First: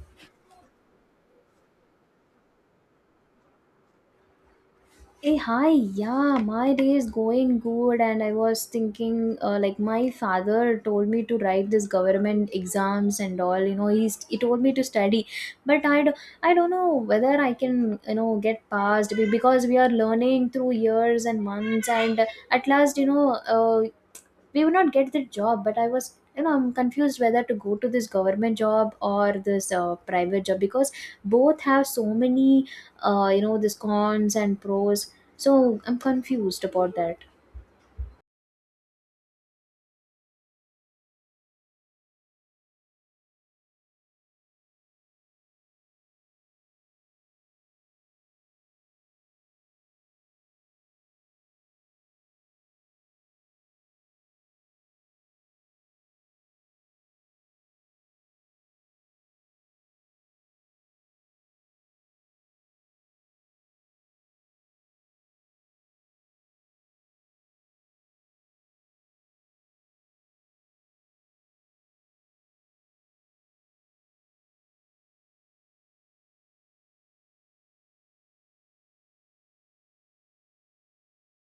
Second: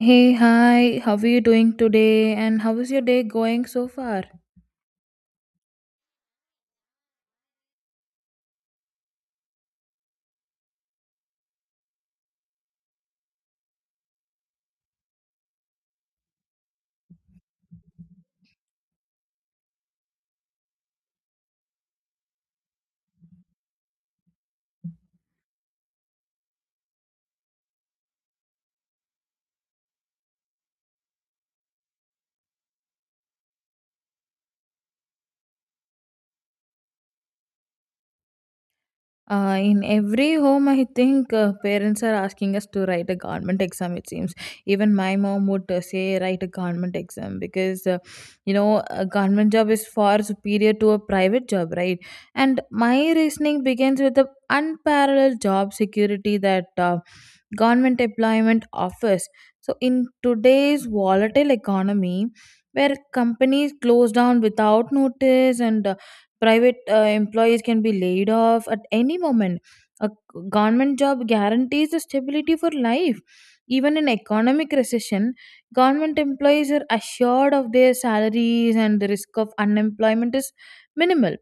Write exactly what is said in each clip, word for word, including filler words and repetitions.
Hey, hi, how are you doing today? And how is your day going so far? Hey, hi, yeah, my day is going good, and I was thinking, uh, like, my father told me to write this government exams and all, you know, he's, he told me to study, but I, do, I don't know whether I can, you know, get passed be- because we are learning through years and months, and at last, you know, uh, we would not get the job but i was you know i'm confused whether to go to this government job or this uh, private job because both have so many uh, you know this cons and pros so I'm confused about that. Uh, in every home, I think uh, parents are asking us to write a government exam, it seems. Even my mom would uh, say, write a government exam because, uh, you know, a government job is far superior to a private job, right? And my reasoning begins with the unparalleled job security that uh, government employment offers. So, in today's volatile economy, where companies close down without notice and uh, private uh, employees can be laid off at any moment. A government job guarantees the stability for life. Even in economic recession, government employees are assured of their salaries and the risk of unemployment is minimal.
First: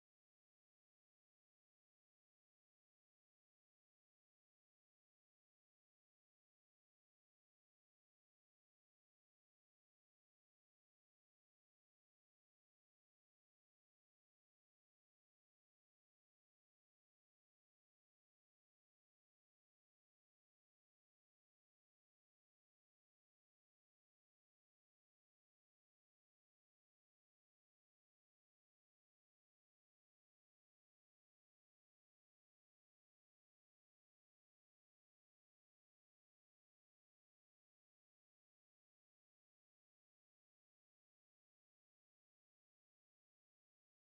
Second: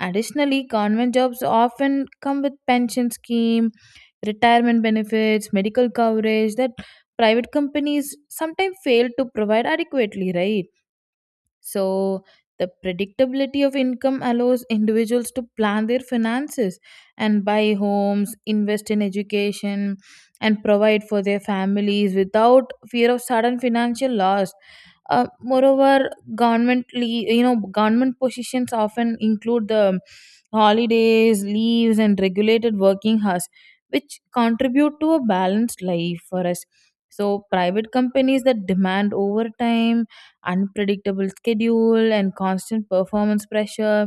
Additionally, government jobs often come with pension scheme, retirement benefits, medical coverage that private companies sometimes fail to provide adequately, right? So, the predictability of income allows individuals to plan their finances and buy homes, invest in education, and provide for their families without fear of sudden financial loss. Uh, moreover, government le- you know, government positions often include the holidays, leaves, and regulated working hours, which contribute to a balanced life for us. So, private companies that demand overtime, unpredictable schedule, and constant performance pressure.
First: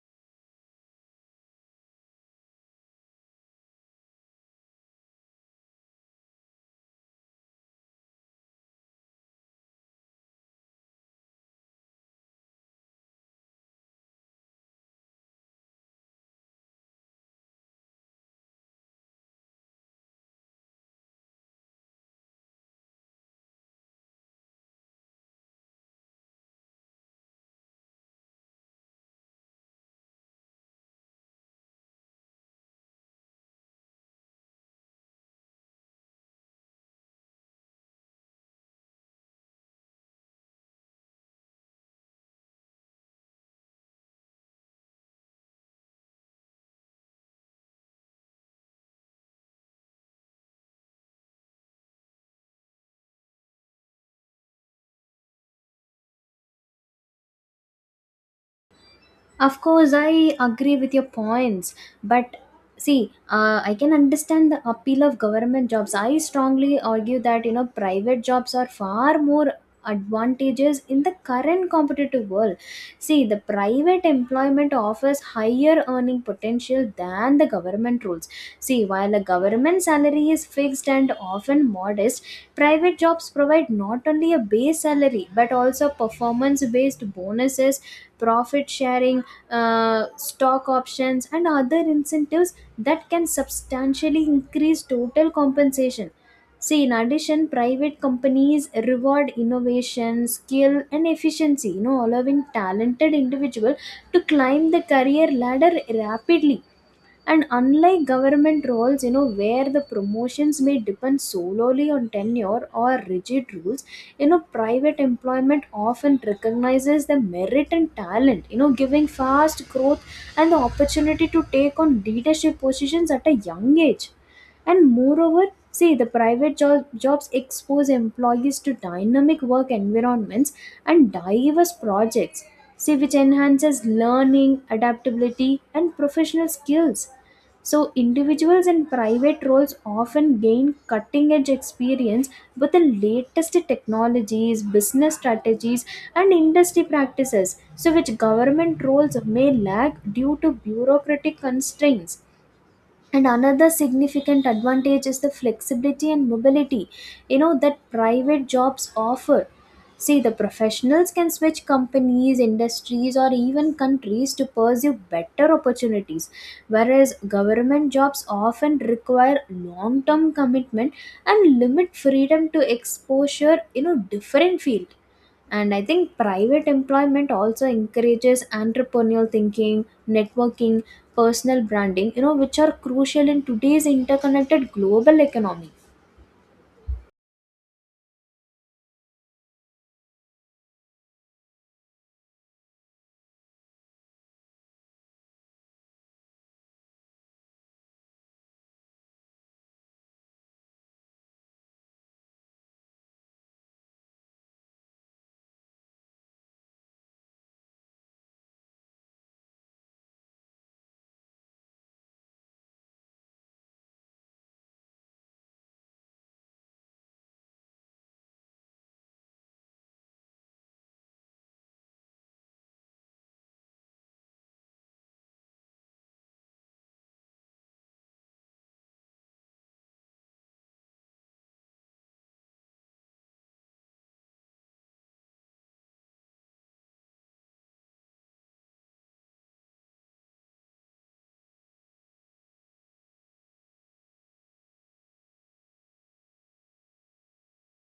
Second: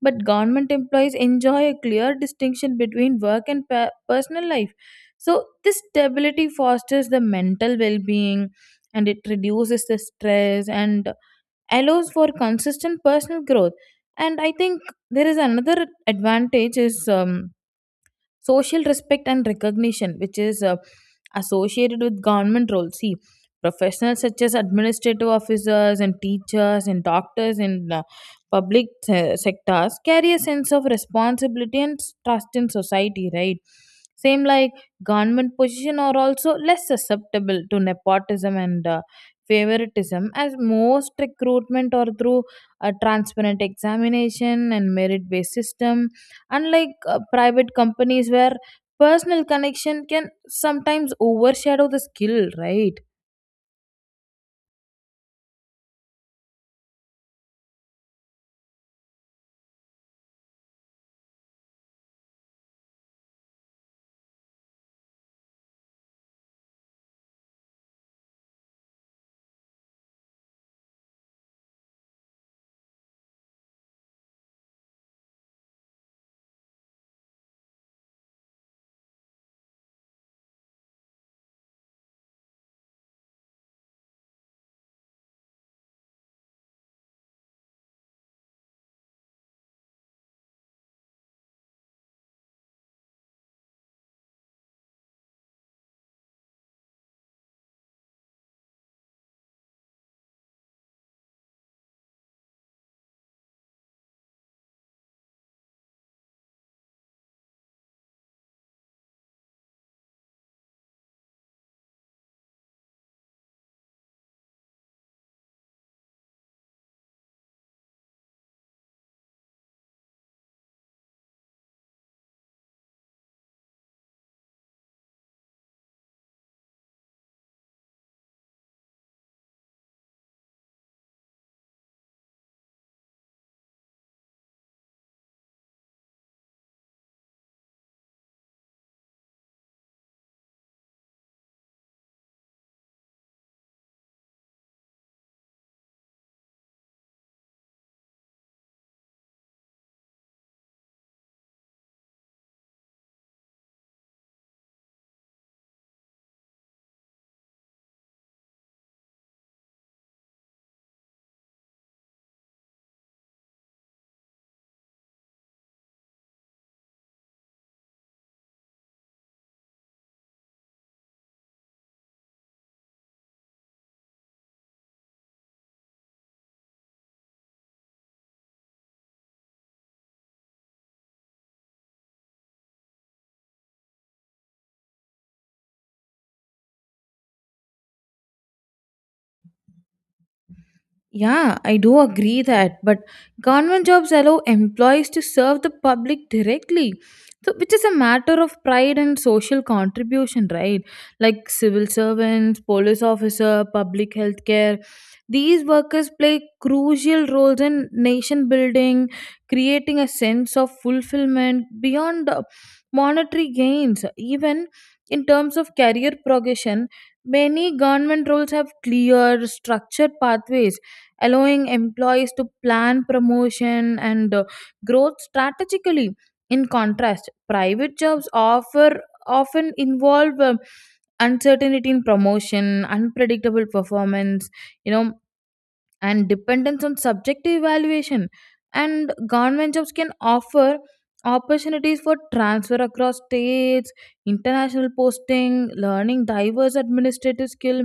But government employees enjoy a clear distinction between work and pe- personal life. So, this stability fosters the mental well being, and it reduces the stress and allows for consistent personal growth. And I think there is another advantage is um, social respect and recognition, which is uh, associated with government roles. See, professionals such as administrative officers and teachers and doctors in uh, public uh, sectors carry a sense of responsibility and s- trust in society, right? Same like, government position are also less susceptible to nepotism and uh, favoritism, as most recruitment or through a transparent examination and merit based system, unlike uh, private companies where personal connection can sometimes overshadow the skill, right? Of course, I agree with your points, but see, uh, I can understand the appeal of government jobs. I strongly argue that you know private jobs are far more advantageous in the current competitive world. See, the private employment offers higher earning potential than the government roles. See, while a government salary is fixed and often modest, private jobs provide not only a base salary but also performance based bonuses, profit sharing, uh, stock options and other incentives that can substantially increase total compensation. See, in addition, private companies reward innovation skill and efficiency, you know, allowing talented individual to climb the career ladder rapidly, and unlike government roles, you know, where the promotions may depend solely on tenure or rigid rules, you know, private employment often recognizes the merit and talent, you know, giving fast growth and the opportunity to take on leadership positions at a young age. And moreover, see the private job, jobs expose employees to dynamic work environments and diverse projects, see which enhances learning adaptability and professional skills. So individuals in private roles often gain cutting edge experience with the latest technologies, business strategies, and industry practices, so which government roles may lack due to bureaucratic constraints. And another significant advantage is the flexibility and mobility, you know, that private jobs offer. See, the professionals can switch companies, industries, or even countries to pursue better opportunities, whereas government jobs often require long term commitment and limit freedom to exposure in a different field. And I think private employment also encourages entrepreneurial thinking, networking, personal branding, you know, which are crucial in today's interconnected global economy. Yeah, I do agree that, but government jobs allow employees to serve the public directly. So, which is a matter of pride and social contribution, right? Like civil servants, police officer, public healthcare. These workers play crucial roles in nation building, creating a sense of fulfillment beyond the monetary gains. Even in terms of career progression, many government roles have clear, structured pathways allowing employees to plan promotion and uh, growth strategically. In contrast, private jobs offer often involve um, uncertainty in promotion, unpredictable performance, you know, and dependence on subjective evaluation. And government jobs can offer opportunities for transfer across states, international posting, learning diverse administrative skill,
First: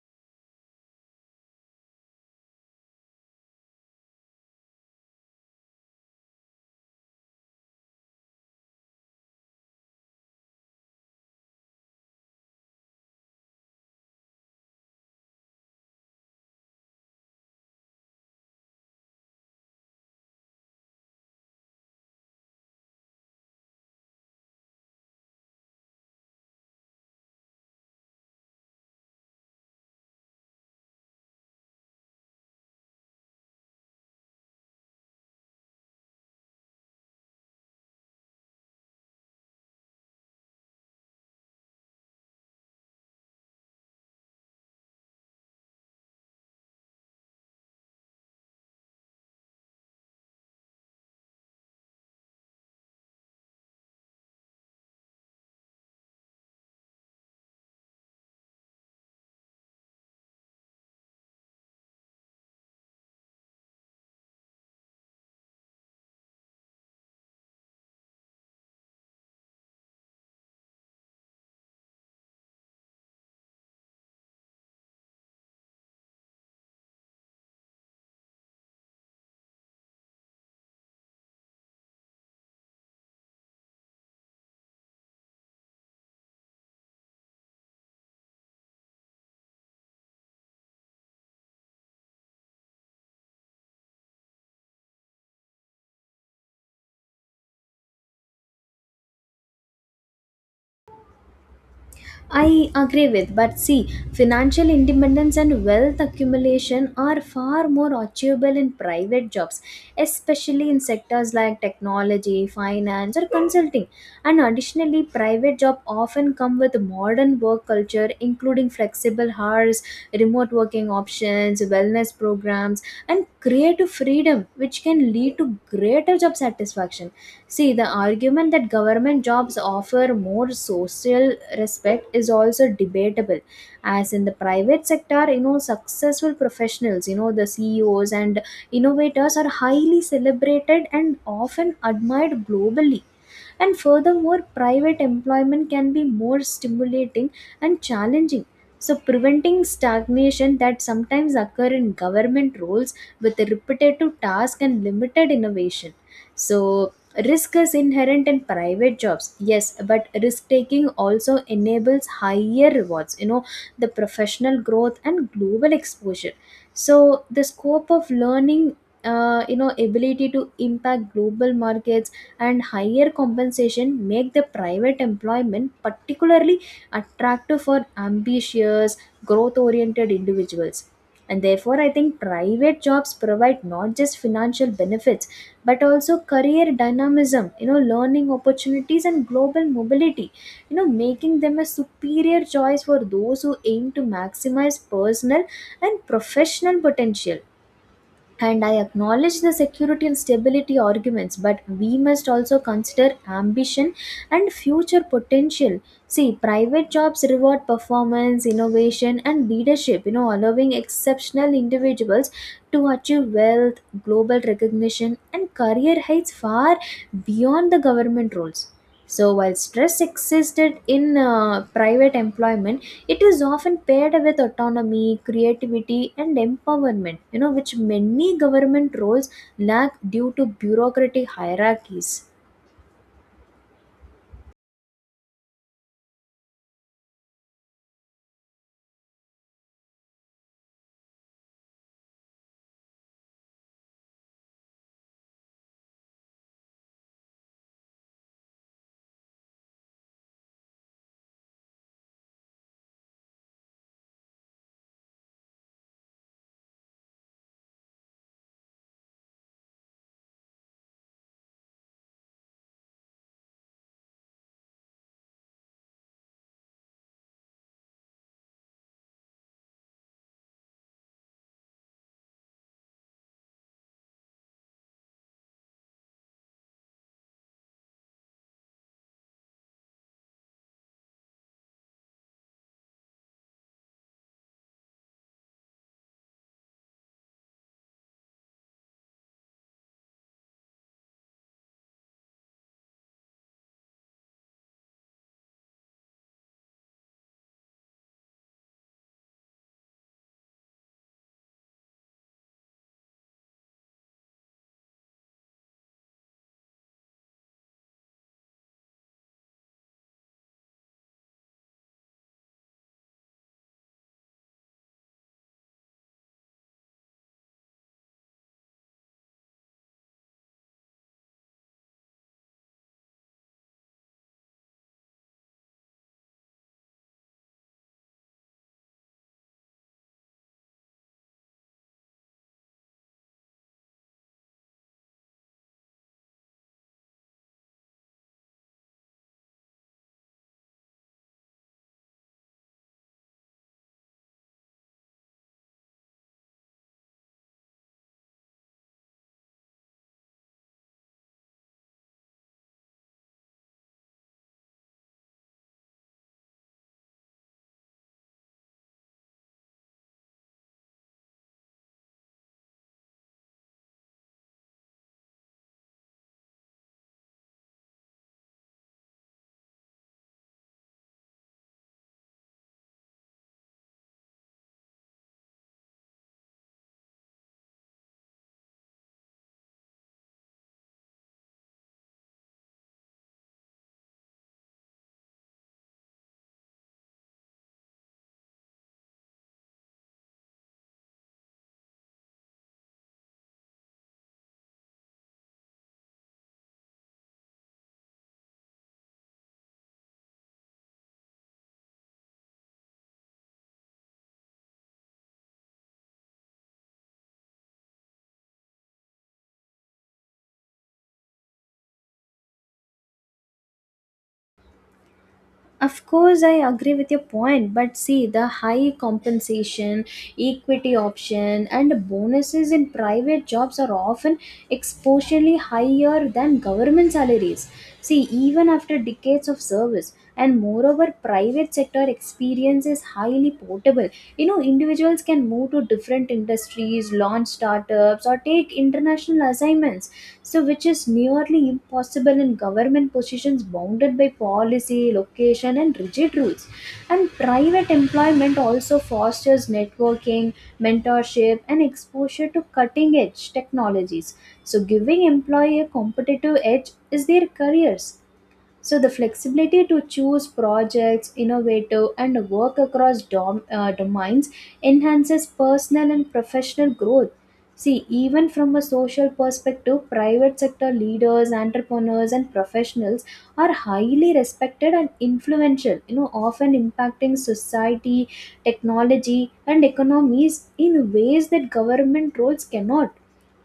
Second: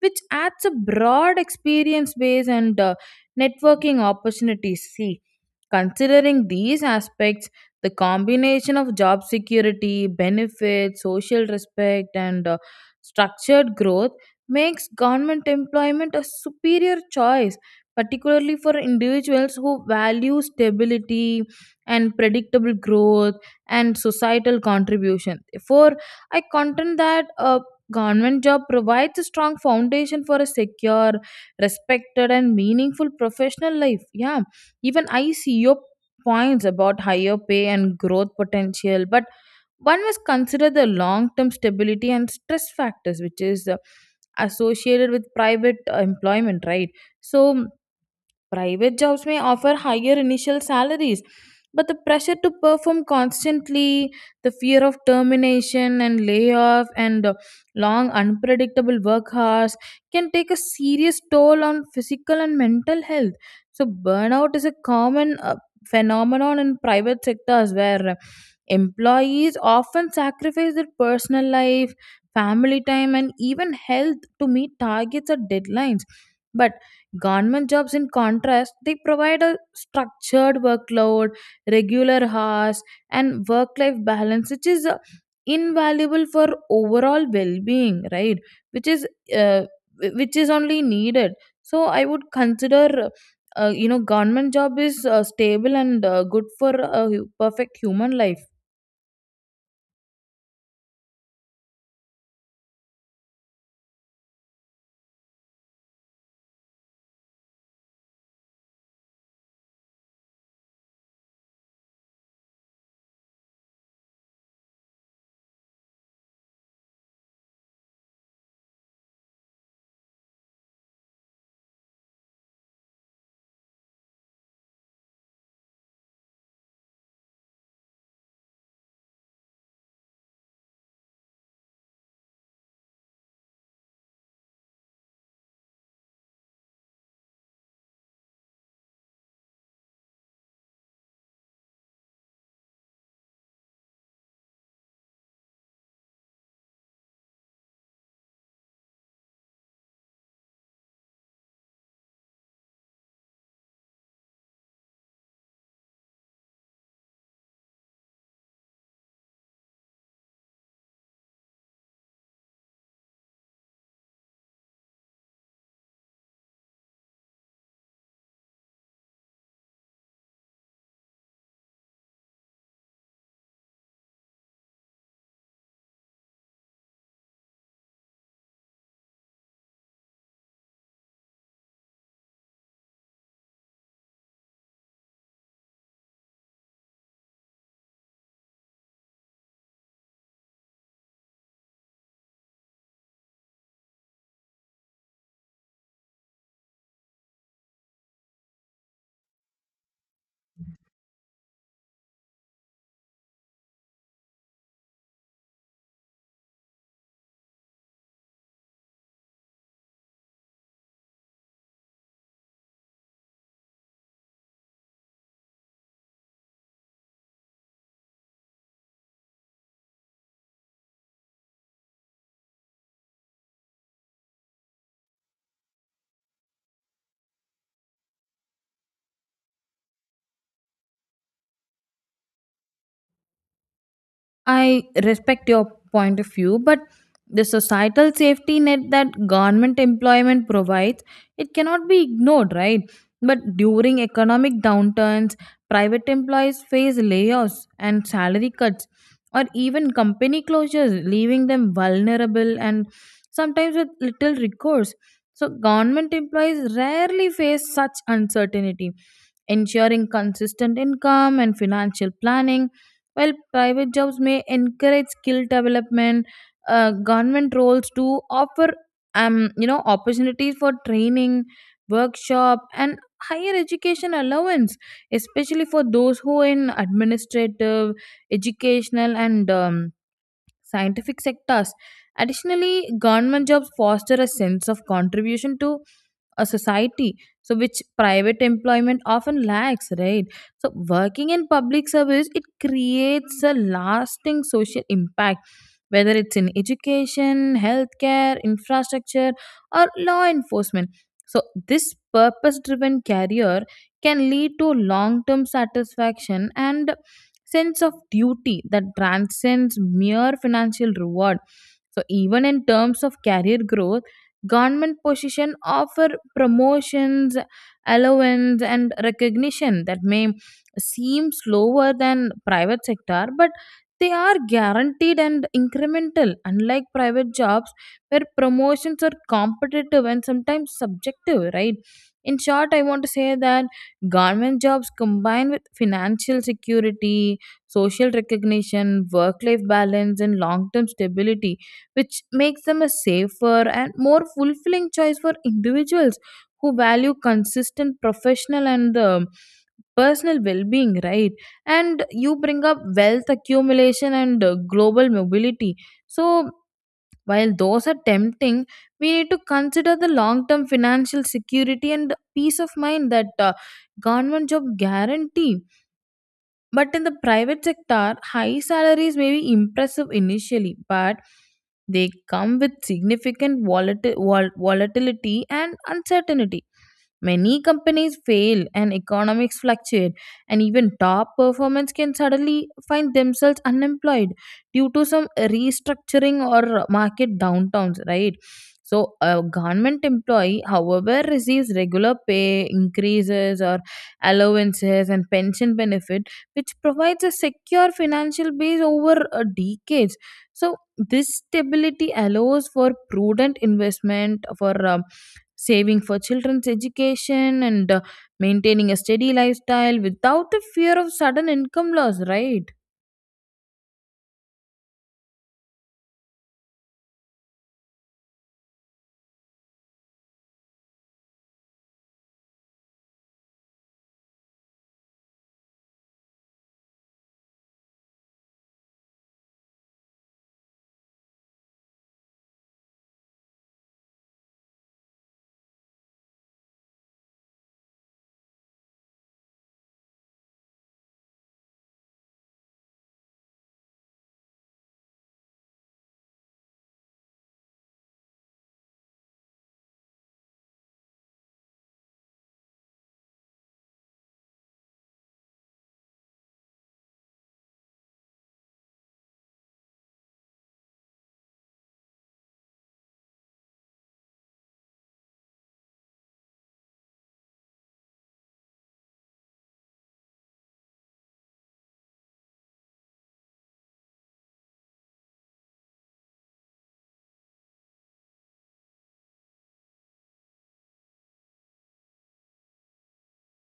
which adds a broad experience base and uh, networking opportunities. See, considering these aspects, the combination of job security, benefits, social respect, and uh, structured growth makes government employment a superior choice, particularly for individuals who value stability and predictable growth and societal contribution. Therefore, I contend that a government job provides a strong foundation for a secure, respected, and meaningful professional life. Yeah. Even I see your points about higher pay and growth potential, but one must consider the long term stability and stress factors, which is uh, associated with private uh, employment, right? So, private jobs may offer higher initial salaries, but the pressure to perform constantly, the fear of termination and layoff, and uh, long unpredictable work hours can take a serious toll on physical and mental health. So, burnout is a common uh, phenomenon in private sectors where employees often sacrifice their personal life, family time, and even health to meet targets or deadlines. But government jobs, in contrast, they provide a structured workload, regular hours, and work life balance, which is uh, invaluable for overall well being, right? Which is uh, wh- which is only needed. So I would consider, uh, you know, government job is uh, stable and uh, good for a hu- perfect human life. I agree with, but see, financial independence and wealth accumulation are far more achievable in private jobs, especially in sectors like technology, finance, or consulting. And additionally, private jobs often come with modern work culture, including flexible hours, remote working options, wellness programs, and creative freedom, which can lead to greater job satisfaction. See, the argument that government jobs offer more social respect is also debatable. As in the private sector, you know, successful professionals, you know, the C E Os and innovators are highly celebrated and often admired globally. And furthermore, private employment can be more stimulating and challenging. So, preventing stagnation that sometimes occur in government roles with a repetitive task and limited innovation. So, risk is inherent in private jobs, yes, but risk taking also enables higher rewards, you know, the professional growth and global exposure. So, the scope of learning. Uh, you know, ability to impact global markets and higher compensation make the private employment particularly attractive for ambitious growth oriented individuals. And therefore I think private jobs provide not just financial benefits but also career dynamism, you know, learning opportunities and global mobility, you know, making them a superior choice for those who aim to maximize personal and professional potential. And I acknowledge the security and stability arguments, but we must also consider ambition and future potential. See, private jobs reward performance, innovation, and leadership, you know, allowing exceptional individuals to achieve wealth, global recognition, and career heights far beyond the government roles. So, while stress existed in uh, private employment, it is often paired with autonomy, creativity, and empowerment, you know, which many government roles lack due to bureaucratic hierarchies. I respect your point of view, but the societal safety net that government employment provides, it cannot be ignored, right? But during economic downturns, private employees face layoffs and salary cuts, or even company closures, leaving them vulnerable and sometimes with little recourse. So, government employees rarely face such uncertainty. Ensuring consistent income and financial planning while private jobs may encourage skill development, uh, government roles do offer um, you know, opportunities for training, workshop, and higher education allowance, especially for those who are in administrative, educational, and um, scientific sectors. Additionally, government jobs foster a sense of contribution to a society, so which private employment often lacks, right? So, working in public service, it creates a lasting social impact, whether it's in education, healthcare, infrastructure, or law enforcement. So, this purpose driven career can lead to long term satisfaction and sense of duty that transcends mere financial reward. So even in terms of career growth, government position offer promotions, allowance and recognition that may seem slower than private sector, but they are guaranteed and incremental, unlike private jobs where promotions are competitive and sometimes subjective, right? In short, I want to say that government jobs combined with financial security, social recognition, work life balance, and long term stability, which makes them a safer and more fulfilling choice for individuals who value consistent professional and um, personal well-being, right? And you bring up wealth accumulation and uh, global mobility. So, while those are tempting, we need to consider the long-term financial security and peace of mind that uh, government job guarantee. But in the private sector, high salaries may be impressive initially, but they come with significant volati- vol- volatility and uncertainty. Many companies fail and economics fluctuate, and even top performers can suddenly find themselves unemployed due to some restructuring or market downtowns, right? So, a government employee, however, receives regular pay increases or allowances and pension benefits, which provides a secure financial base over uh, decades. So, this stability allows for prudent investment, for um, saving for children's education, and uh, maintaining a steady lifestyle without the fear of sudden income loss, right? Of course, I agree with your point, but see the high compensation, equity option, and bonuses in private jobs are often exponentially higher than government salaries. See, even after decades of service, and moreover, private sector experience is highly portable. You know, individuals can move to different industries studies, launch startups, or take international assignments, so which is nearly impossible in government positions bounded by policy, location, and rigid rules. And private employment also fosters networking, mentorship, and exposure to cutting edge technologies. So, giving employee a competitive edge is their careers. So the flexibility to choose projects, innovative, and work across dom- uh, domains enhances personal and professional growth. See, even from a social perspective, private sector leaders, entrepreneurs, and professionals are highly respected and influential, you know, often impacting society, technology, and economies in ways that government roles cannot.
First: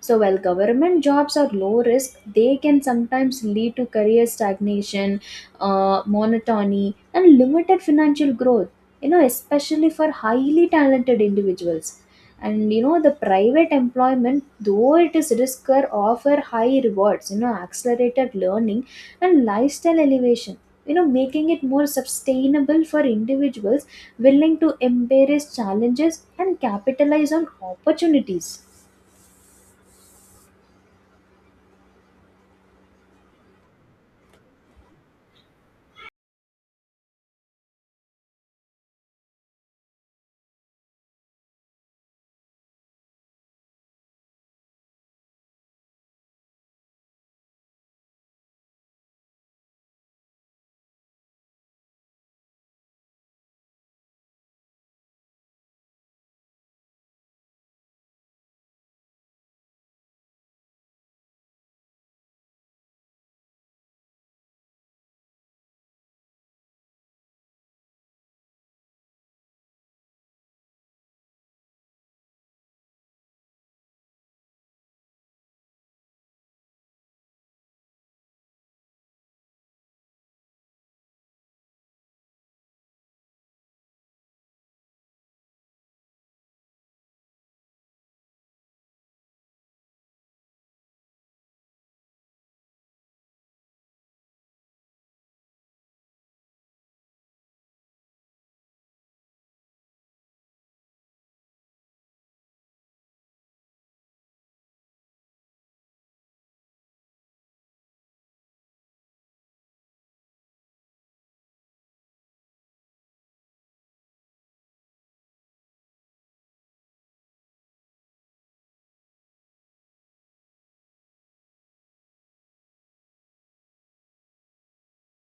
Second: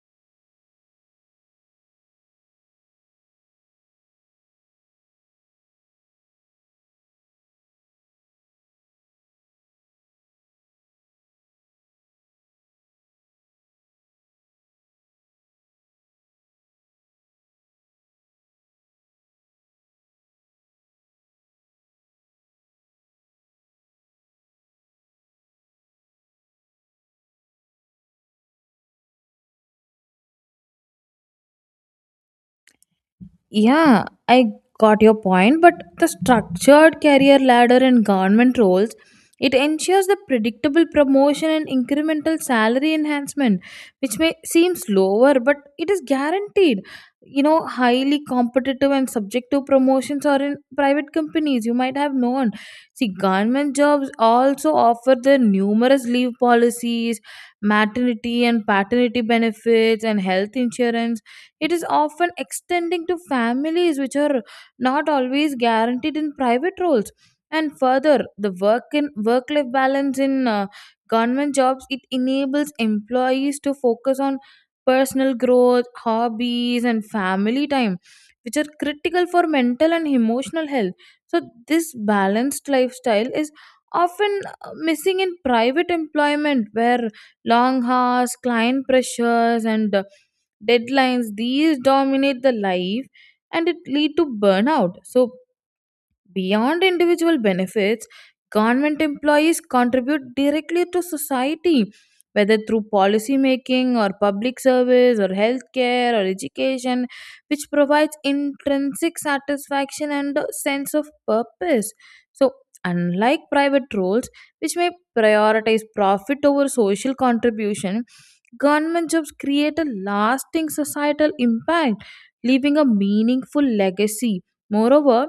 So while government jobs are low risk, they can sometimes lead to career stagnation, uh, monotony, and limited financial growth. You know, especially for highly talented individuals. And you know, the private employment, though it is riskier, offer high rewards. You know, accelerated learning and lifestyle elevation. You know, making it more sustainable for individuals willing to embrace challenges and capitalize on opportunities. Yeah, I got your point, but the structured career ladder in government roles, it ensures the predictable promotion and incremental salary enhancement, which may seem slower, but it is guaranteed. You know, highly competitive and subjective promotions are in private companies. You might have known. See, government jobs also offer the numerous leave policies, maternity and paternity benefits, and health insurance, it is often extending to families, which are not always guaranteed in private roles. And further, the work in work life balance in uh, government jobs, it enables employees to focus on personal growth, hobbies, and family time, which are critical for mental and emotional health. So this balanced lifestyle is often uh, missing in private employment where long hours, client pressures, and uh, deadlines, these dominate the life and it lead to burnout. So beyond individual benefits, government employees contribute directly to society, whether through policy making or public service or healthcare or education, which provides intrinsic satisfaction and a sense of purpose. So, unlike private roles, which may prioritize profit over social contribution, government jobs create a lasting societal impact, leaving a meaningful legacy. Moreover,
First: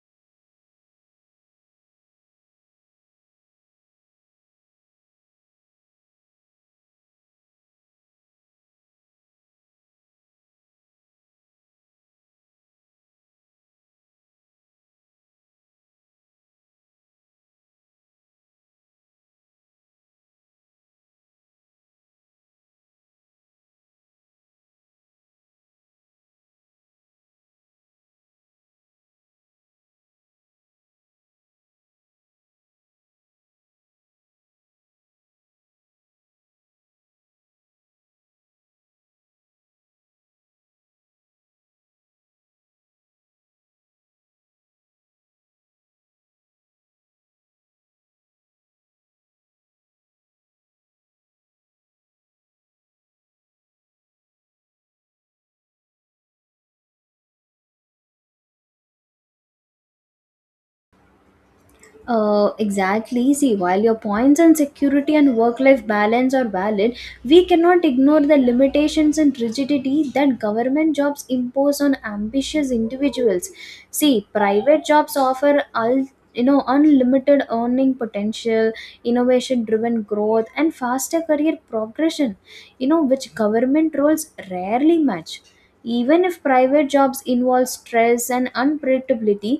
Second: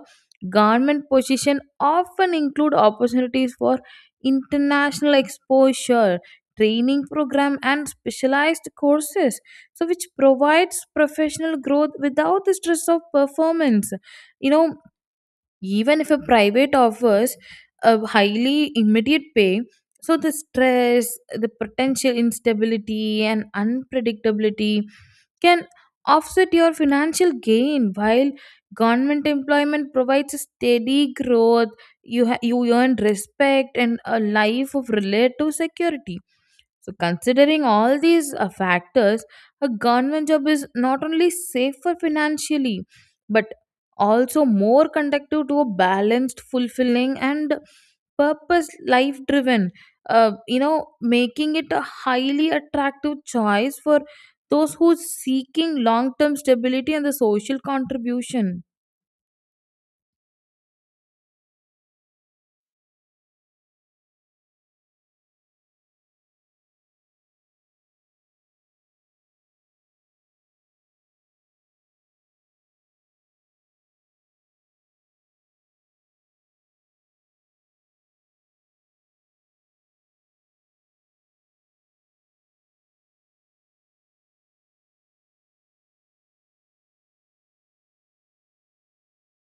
government positions often include opportunities for international exposure, training program and specialized courses, so which provides professional growth without the stress of performance. You know, even if a private offers a highly immediate pay, so the stress, the potential instability and unpredictability can offset your financial gain, while government employment provides a steady growth. You ha- you earn respect and a life of relative security. So, considering all these uh, factors, a government job is not only safer financially, but also more conducive to a balanced, fulfilling, and purpose life driven. Uh, you know, making it a highly attractive choice for those who seeking long term stability and the social contribution. Uh, exactly. See, while your points on security and work life balance are valid, we cannot ignore the limitations and rigidity that government jobs impose on ambitious individuals. See, private jobs offer all, you know, unlimited earning potential, innovation driven growth and faster career progression, you know, which government roles rarely match. Even if private jobs involve stress and unpredictability,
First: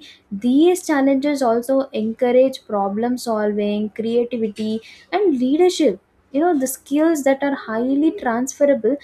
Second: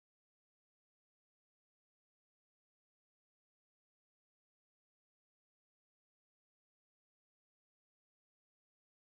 these challenges also encourage problem solving, creativity, and leadership. You know, the skills that are highly transferable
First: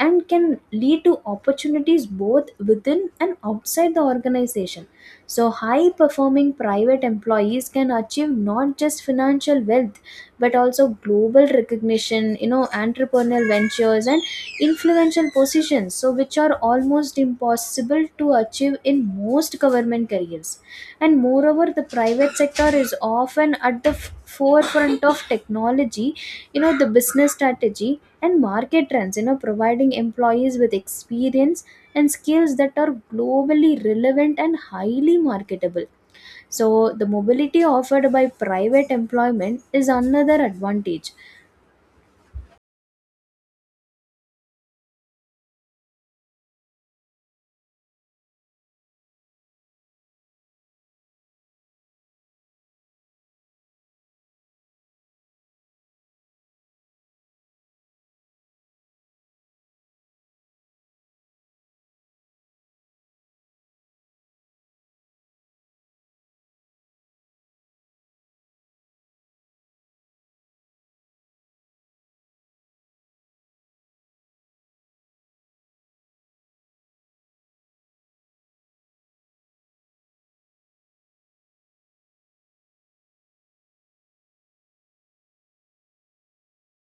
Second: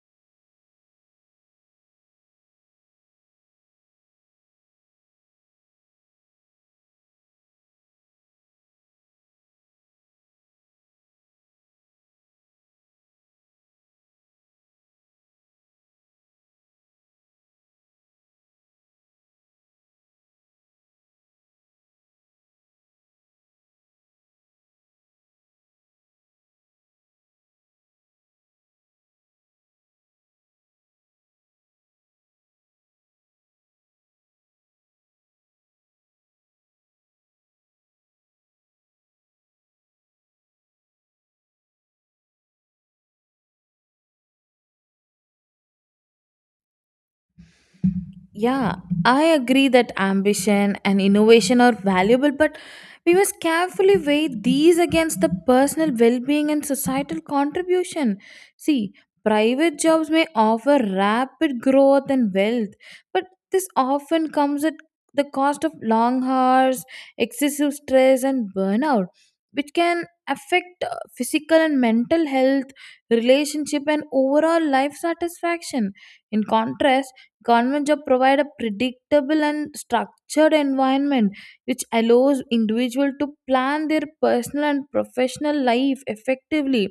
and can lead to opportunities both within and outside the organization. So, high performing private employees can achieve not just financial wealth but also global recognition, you know, entrepreneurial ventures and influential positions, so which are almost impossible to achieve in most government careers services. And moreover, the private sector is often at the f- forefront of technology, you know, the business strategy and market trends, you know, providing employees with experience and skills that are globally relevant and highly marketable. So, the mobility offered by private employment is another advantage. Yeah, I agree that ambition and innovation are valuable, but we must carefully weigh these against the personal well being and societal contribution. See, private jobs may offer rapid growth and wealth, but this often comes at the cost of long hours, excessive stress, and burnout, which can affect uh, physical and mental health, relationship, and overall life satisfaction. In contrast, government job provide a predictable and structured environment which allows individual to plan their personal and professional life effectively.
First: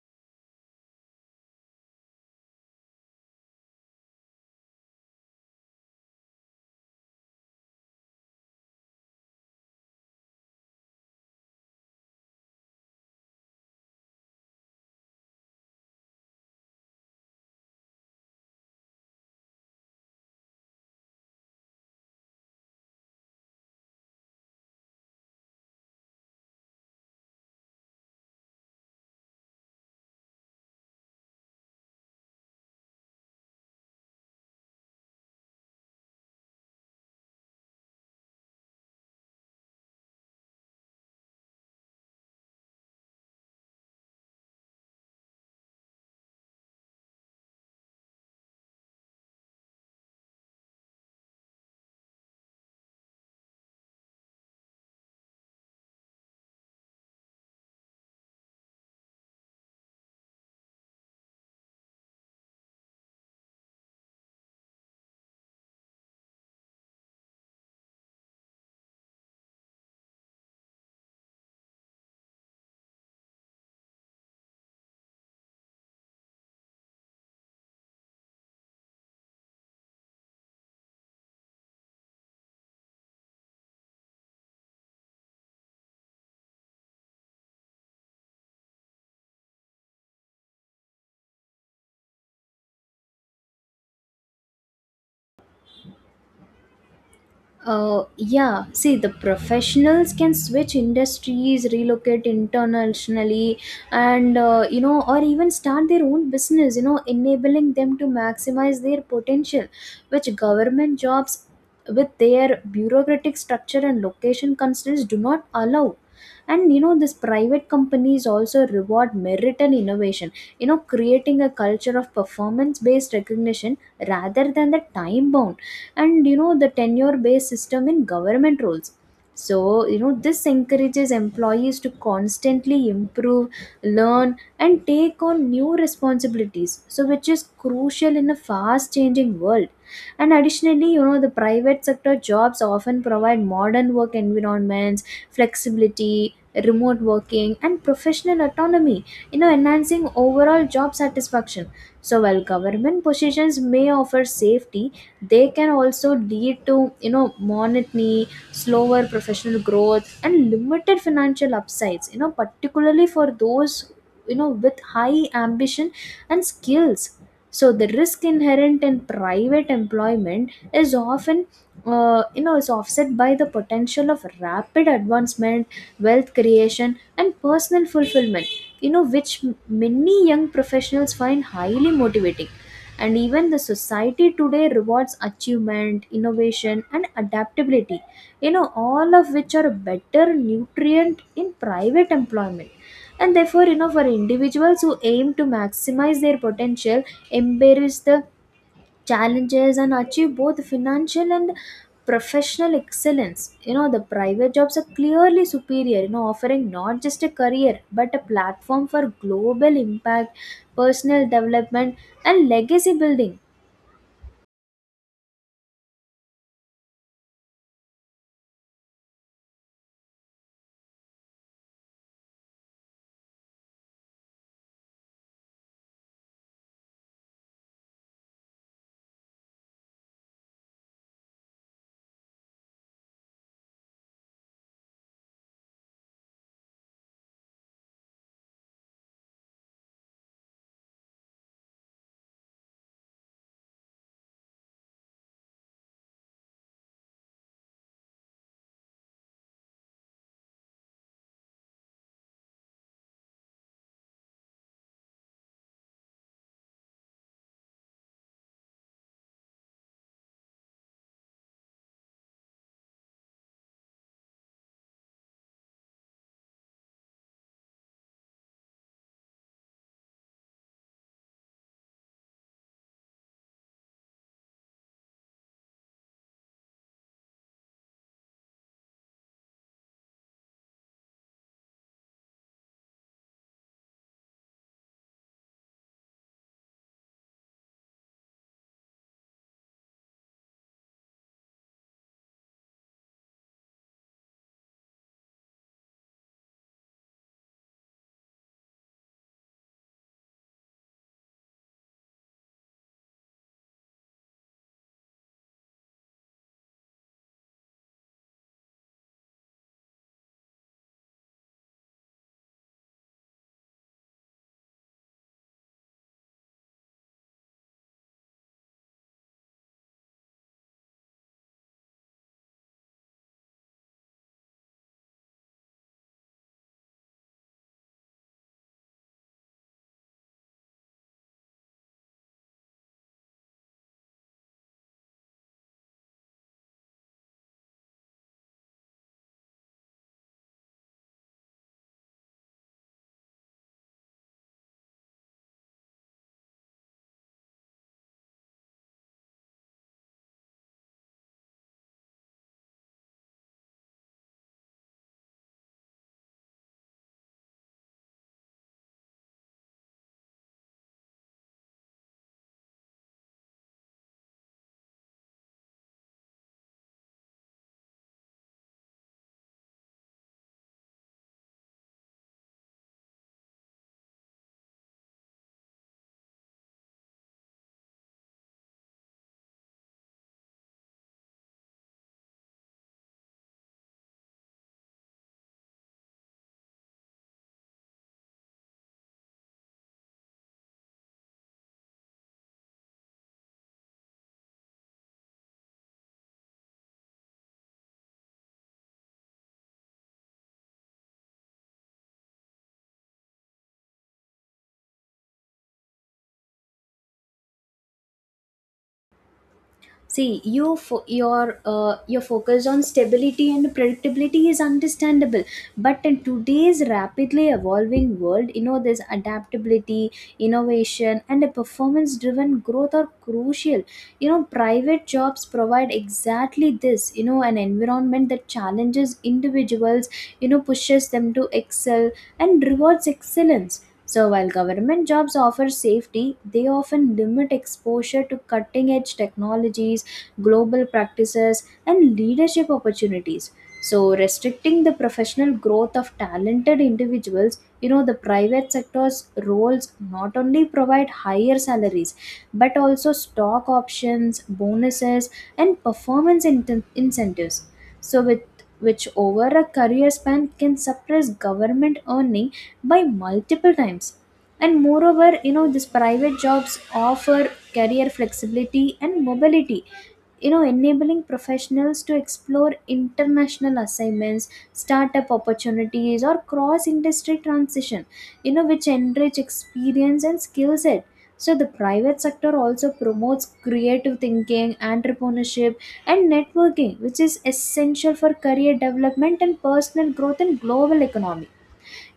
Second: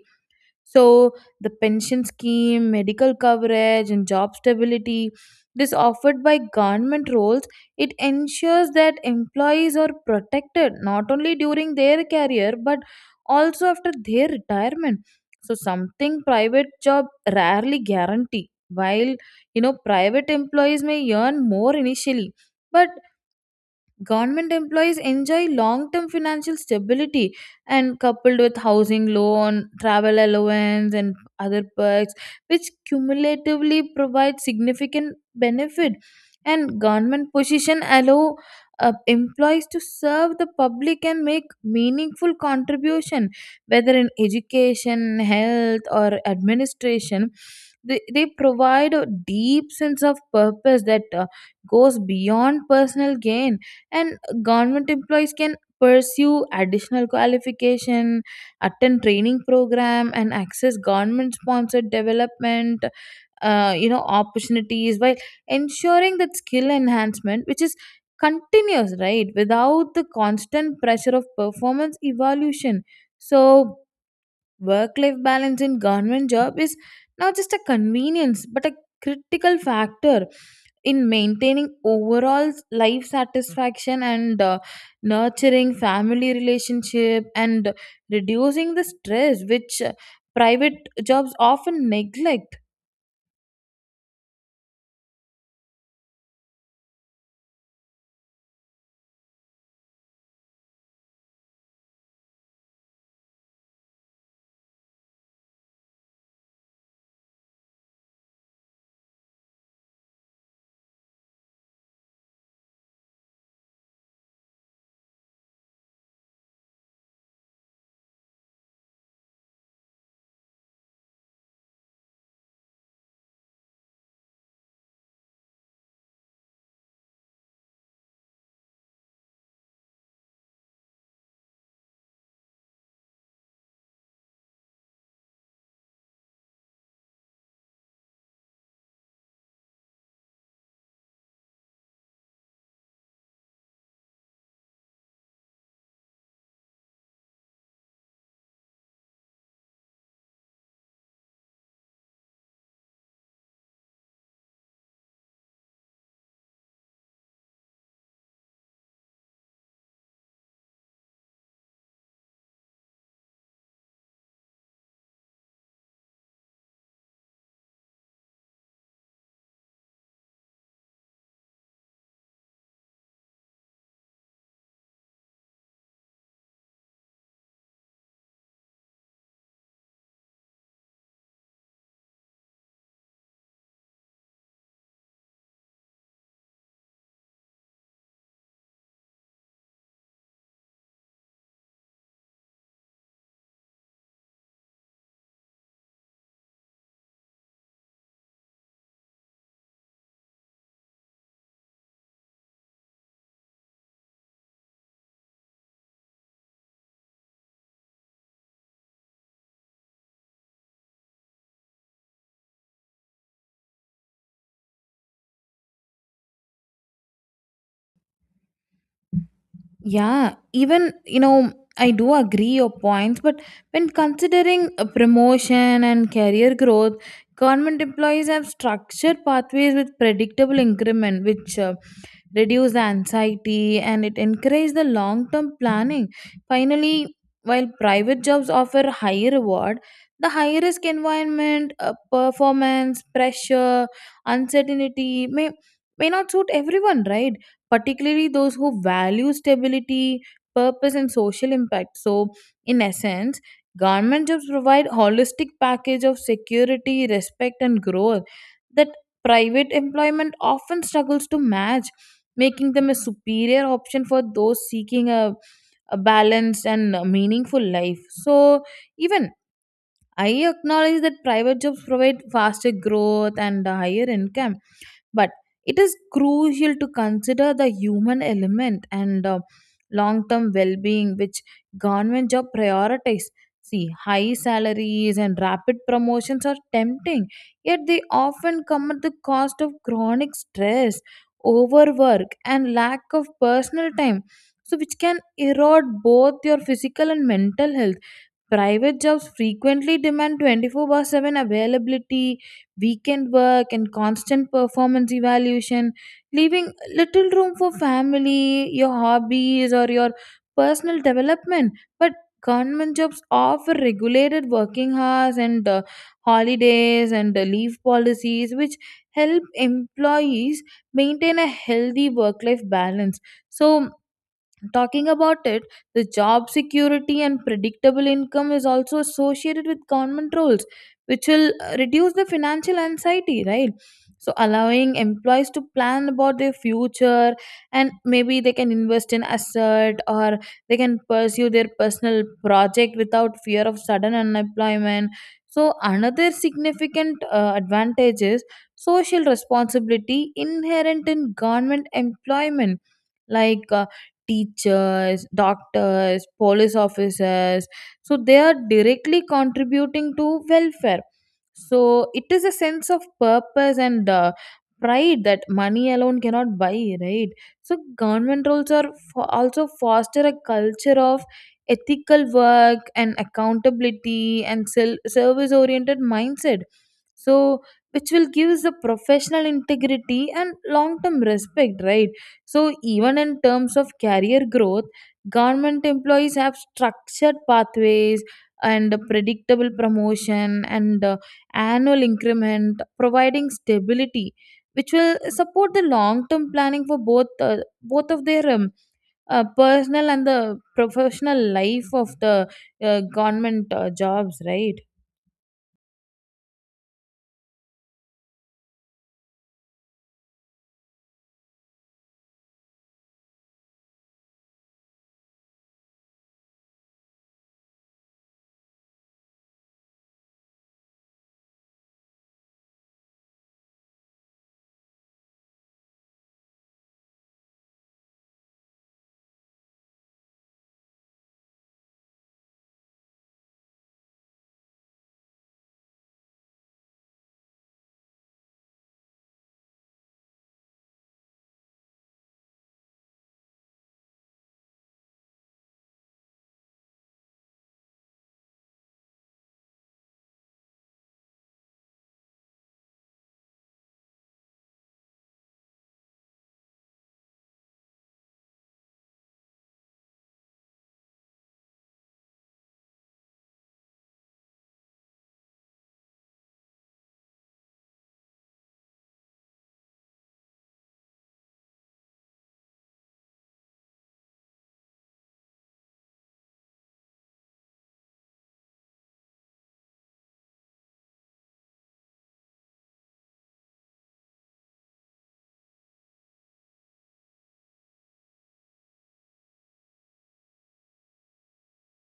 So the pension scheme, medical coverage, and job stability that is offered by government roles, it ensures that employees are protected not only during their career but also after their retirement. So something private job rarely guarantee. While you know, private employees may earn more initially, but government employees enjoy long term financial stability and coupled with housing loan, travel allowance, and other perks, which cumulatively provide significant benefit. And government position allow uh, employees to serve the public and make meaningful contribution, whether in education, health, or administration. They, they provide a deep sense of purpose that uh, goes beyond personal gain and government employees can pursue additional qualification, attend training program, and access government sponsored development uh, you know opportunities while ensuring that skill enhancement, which is continuous, right, without the constant pressure of performance evaluation. So work life balance in government job is not just a convenience but a critical factor in maintaining overall life satisfaction and uh, nurturing family relationship and reducing the stress which uh, private jobs often neglect. Uh, yeah, see, the professionals can switch industries, relocate internationally, and uh, you know, or even start their own business, you know, enabling them to maximize their potential, which government jobs with their bureaucratic structure and location constraints do not allow. And you know this private companies also reward merit and innovation, you know, creating a culture of performance based recognition rather than the time bound and, you know, the tenure based system in government roles. So you know this encourages employees to constantly improve, learn and take on new responsibilities, so which is crucial in a fast changing world. And additionally, you know, the private sector jobs often provide modern work environments, flexibility, remote working and professional autonomy, you know, enhancing overall job satisfaction. So while government positions may offer safety, they can also lead to, you know, monotony, slower professional growth and limited financial upsides, you know, particularly for those, you know, with high ambition and skills. So the risk inherent in private employment is often, uh, you know, is offset by the potential of rapid advancement, wealth creation and personal fulfillment, you know, which m- many young professionals find highly motivating. And even the society today rewards achievement, innovation and adaptability, you know, all of which are better nutrient in private employment. And therefore, you know, for individuals who aim to maximize their potential, embrace the challenges and achieve both financial and professional excellence, you know, the private jobs are clearly superior, you know, offering not just a career but a platform for global impact, personal development and legacy building. Yeah, even you know, I do agree your points, but when considering a promotion and career growth, government employees have structured pathways with predictable increment, which uh, reduce the anxiety and it encourages the long term planning. Finally, while private jobs offer higher reward, the high risk environment, uh, performance pressure, uncertainty, may may not suit everyone, right, particularly those who value stability, purpose, and social impact. So in essence, government jobs provide holistic package of security, respect, and growth that private employment often struggles to match, making them a superior option for those seeking a, a balanced and a meaningful life. So, even I acknowledge that private jobs provide faster growth and a higher income, but it is crucial to consider the human element and uh, long-term well-being which government job prioritize. See, high salaries and rapid promotions are tempting, yet they often come at the cost of chronic stress, overwork, and lack of personal time, so which can erode both your physical and mental health. Private jobs frequently demand twenty four by seven availability, weekend work, and constant performance evaluation, leaving little room for family, your hobbies, or your personal development. But government jobs offer regulated working hours and uh, holidays and uh, leave policies, which help employees maintain a healthy work life balance. So, talking about it, the job security and predictable income is also associated with government roles, which will uh, reduce the financial anxiety, right? So, allowing employees to plan about their future, and maybe they can invest in asset or they can pursue their personal project without fear of sudden unemployment. So, another significant uh, advantage is social responsibility inherent in government employment, like uh, teachers, doctors, police officers. So they are directly contributing to welfare. So it is a sense of purpose and uh, pride that money alone cannot buy, right? So government roles are fo- also foster a culture of ethical work and accountability and service oriented mindset. So which will give the professional integrity and long term respect, right? So even in terms of career growth, government employees have structured pathways and a predictable promotion and uh, annual increment, providing stability, which will support the long-term planning for both uh, both of their um, uh, personal and the professional life of the uh, government uh, jobs, right? See, you fo- your uh, your focus on stability and predictability is understandable, but in today's rapidly evolving world, you know this adaptability, innovation, and a performance-driven growth are crucial. You know, private jobs provide exactly this. You know, an environment that challenges individuals. You know, pushes them to excel and rewards excellence. So, while government jobs offer safety, they often limit exposure to cutting edge technologies, global practices, and leadership opportunities. So, restricting the professional growth of talented individuals, you know, the private sector's roles not only provide higher salaries but also stock options, bonuses, and performance inten- incentives. So, with which over a career span can suppress government earning by multiple times. And moreover, you know, these private jobs offer career flexibility and mobility, you know, enabling professionals to explore international assignments, startup opportunities or cross industry transition, you know, which enrich experience and skill set. So the private sector also promotes creative thinking, entrepreneurship, and networking, which is essential for career development and personal growth in global economy.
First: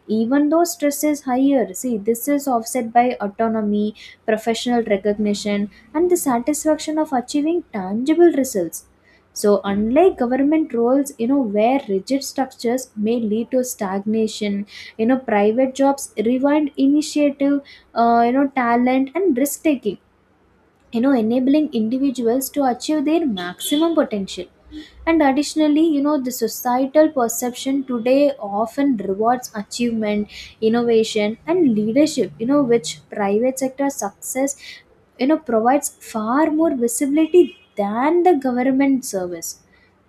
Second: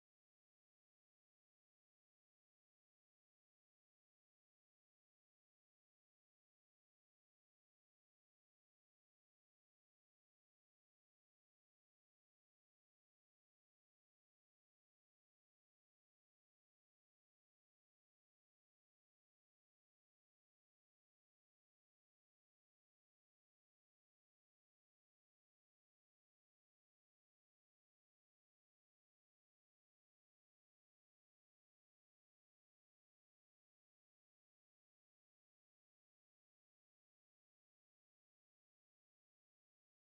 Even though stress is higher, see this is offset by autonomy, professional recognition and the satisfaction of achieving tangible results. So unlike government roles, you know, where rigid structures may lead to stagnation, you know, private jobs rewind initiative, uh, you know, talent and risk taking, you know, enabling individuals to achieve their maximum potential. And additionally, you know, the societal perception today often rewards achievement, innovation and leadership, you know, which private sector success, you know, provides far more visibility than the government service.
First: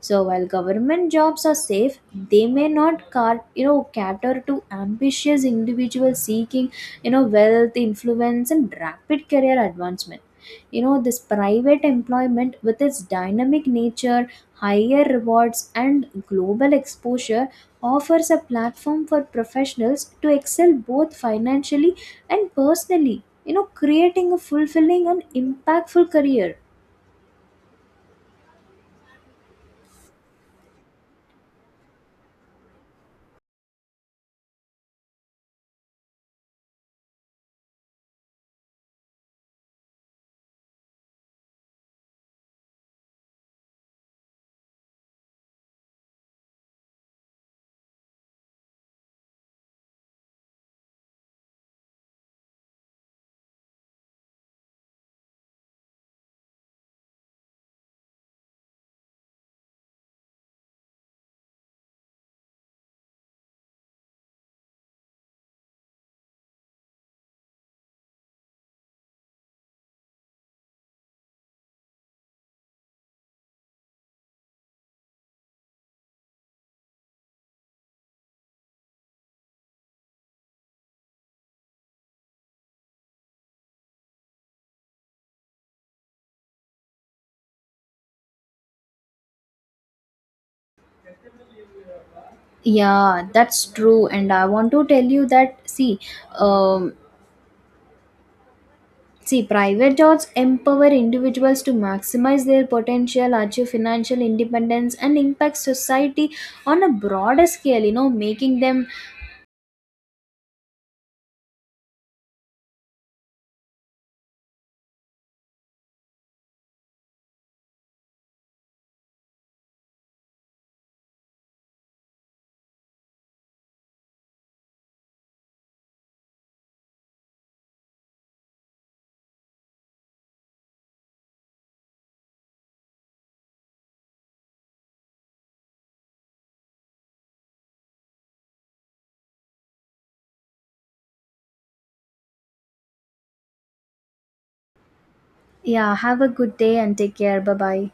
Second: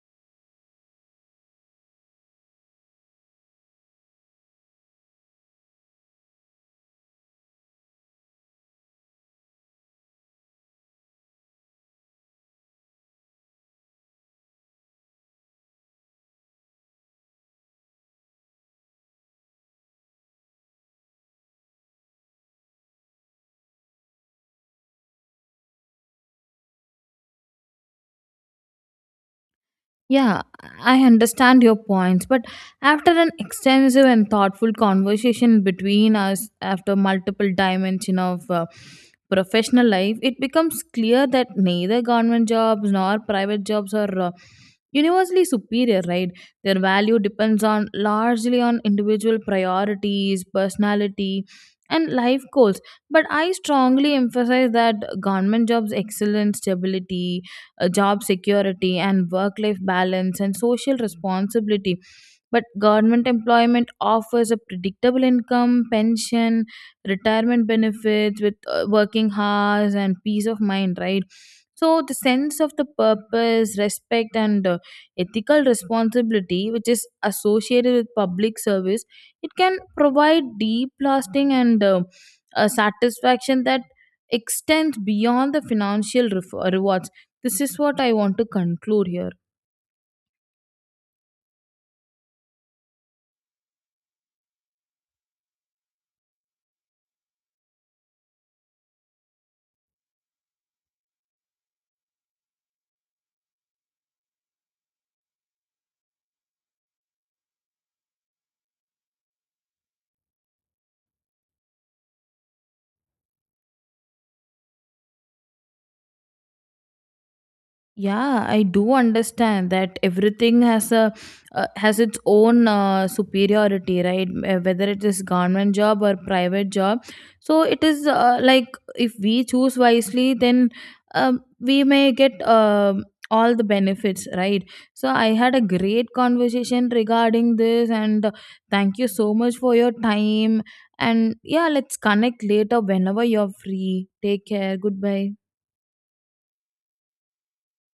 So while government jobs are safe, they may not car- you know cater to ambitious individuals seeking, you know, wealth, influence and rapid career advancement. You know this private employment with its dynamic nature, higher rewards and global exposure offers a platform for professionals to excel both financially and personally, you know, creating a fulfilling and impactful career. Yeah, I understand your points, but after an extensive and thoughtful conversation between us, after multiple dimension of uh, professional life, it becomes clear that neither government jobs nor private jobs are uh, universally superior, right. Their value depends on largely on individual priorities, personality, and life goals. But I strongly emphasize that government jobs' excellence stability, uh, job security and work life balance and social responsibility, but government employment offers a predictable income, pension, retirement benefits with uh, working hours and peace of mind, right. So the sense of the purpose, respect, and uh, ethical responsibility which is associated with public service, it can provide deep, lasting, and uh, a satisfaction that extends beyond the financial ref- rewards. This is what I want to conclude here. Yeah, that's true and I want to tell you that see, um see, private jobs empower individuals to maximize their potential, achieve financial independence, and impact society on a broader scale, you know, making them, Yeah, I do understand that everything has a uh, has its own uh, superiority, right? Uh, Whether it is government job or private job, so it is uh, like if we choose wisely, then um, we may get um all the benefits, right? So I had a great conversation regarding this, and uh, thank you so much for your time. And yeah, let's connect later whenever you're free. Take care. Goodbye. yeah, have a good day and take care. Bye bye.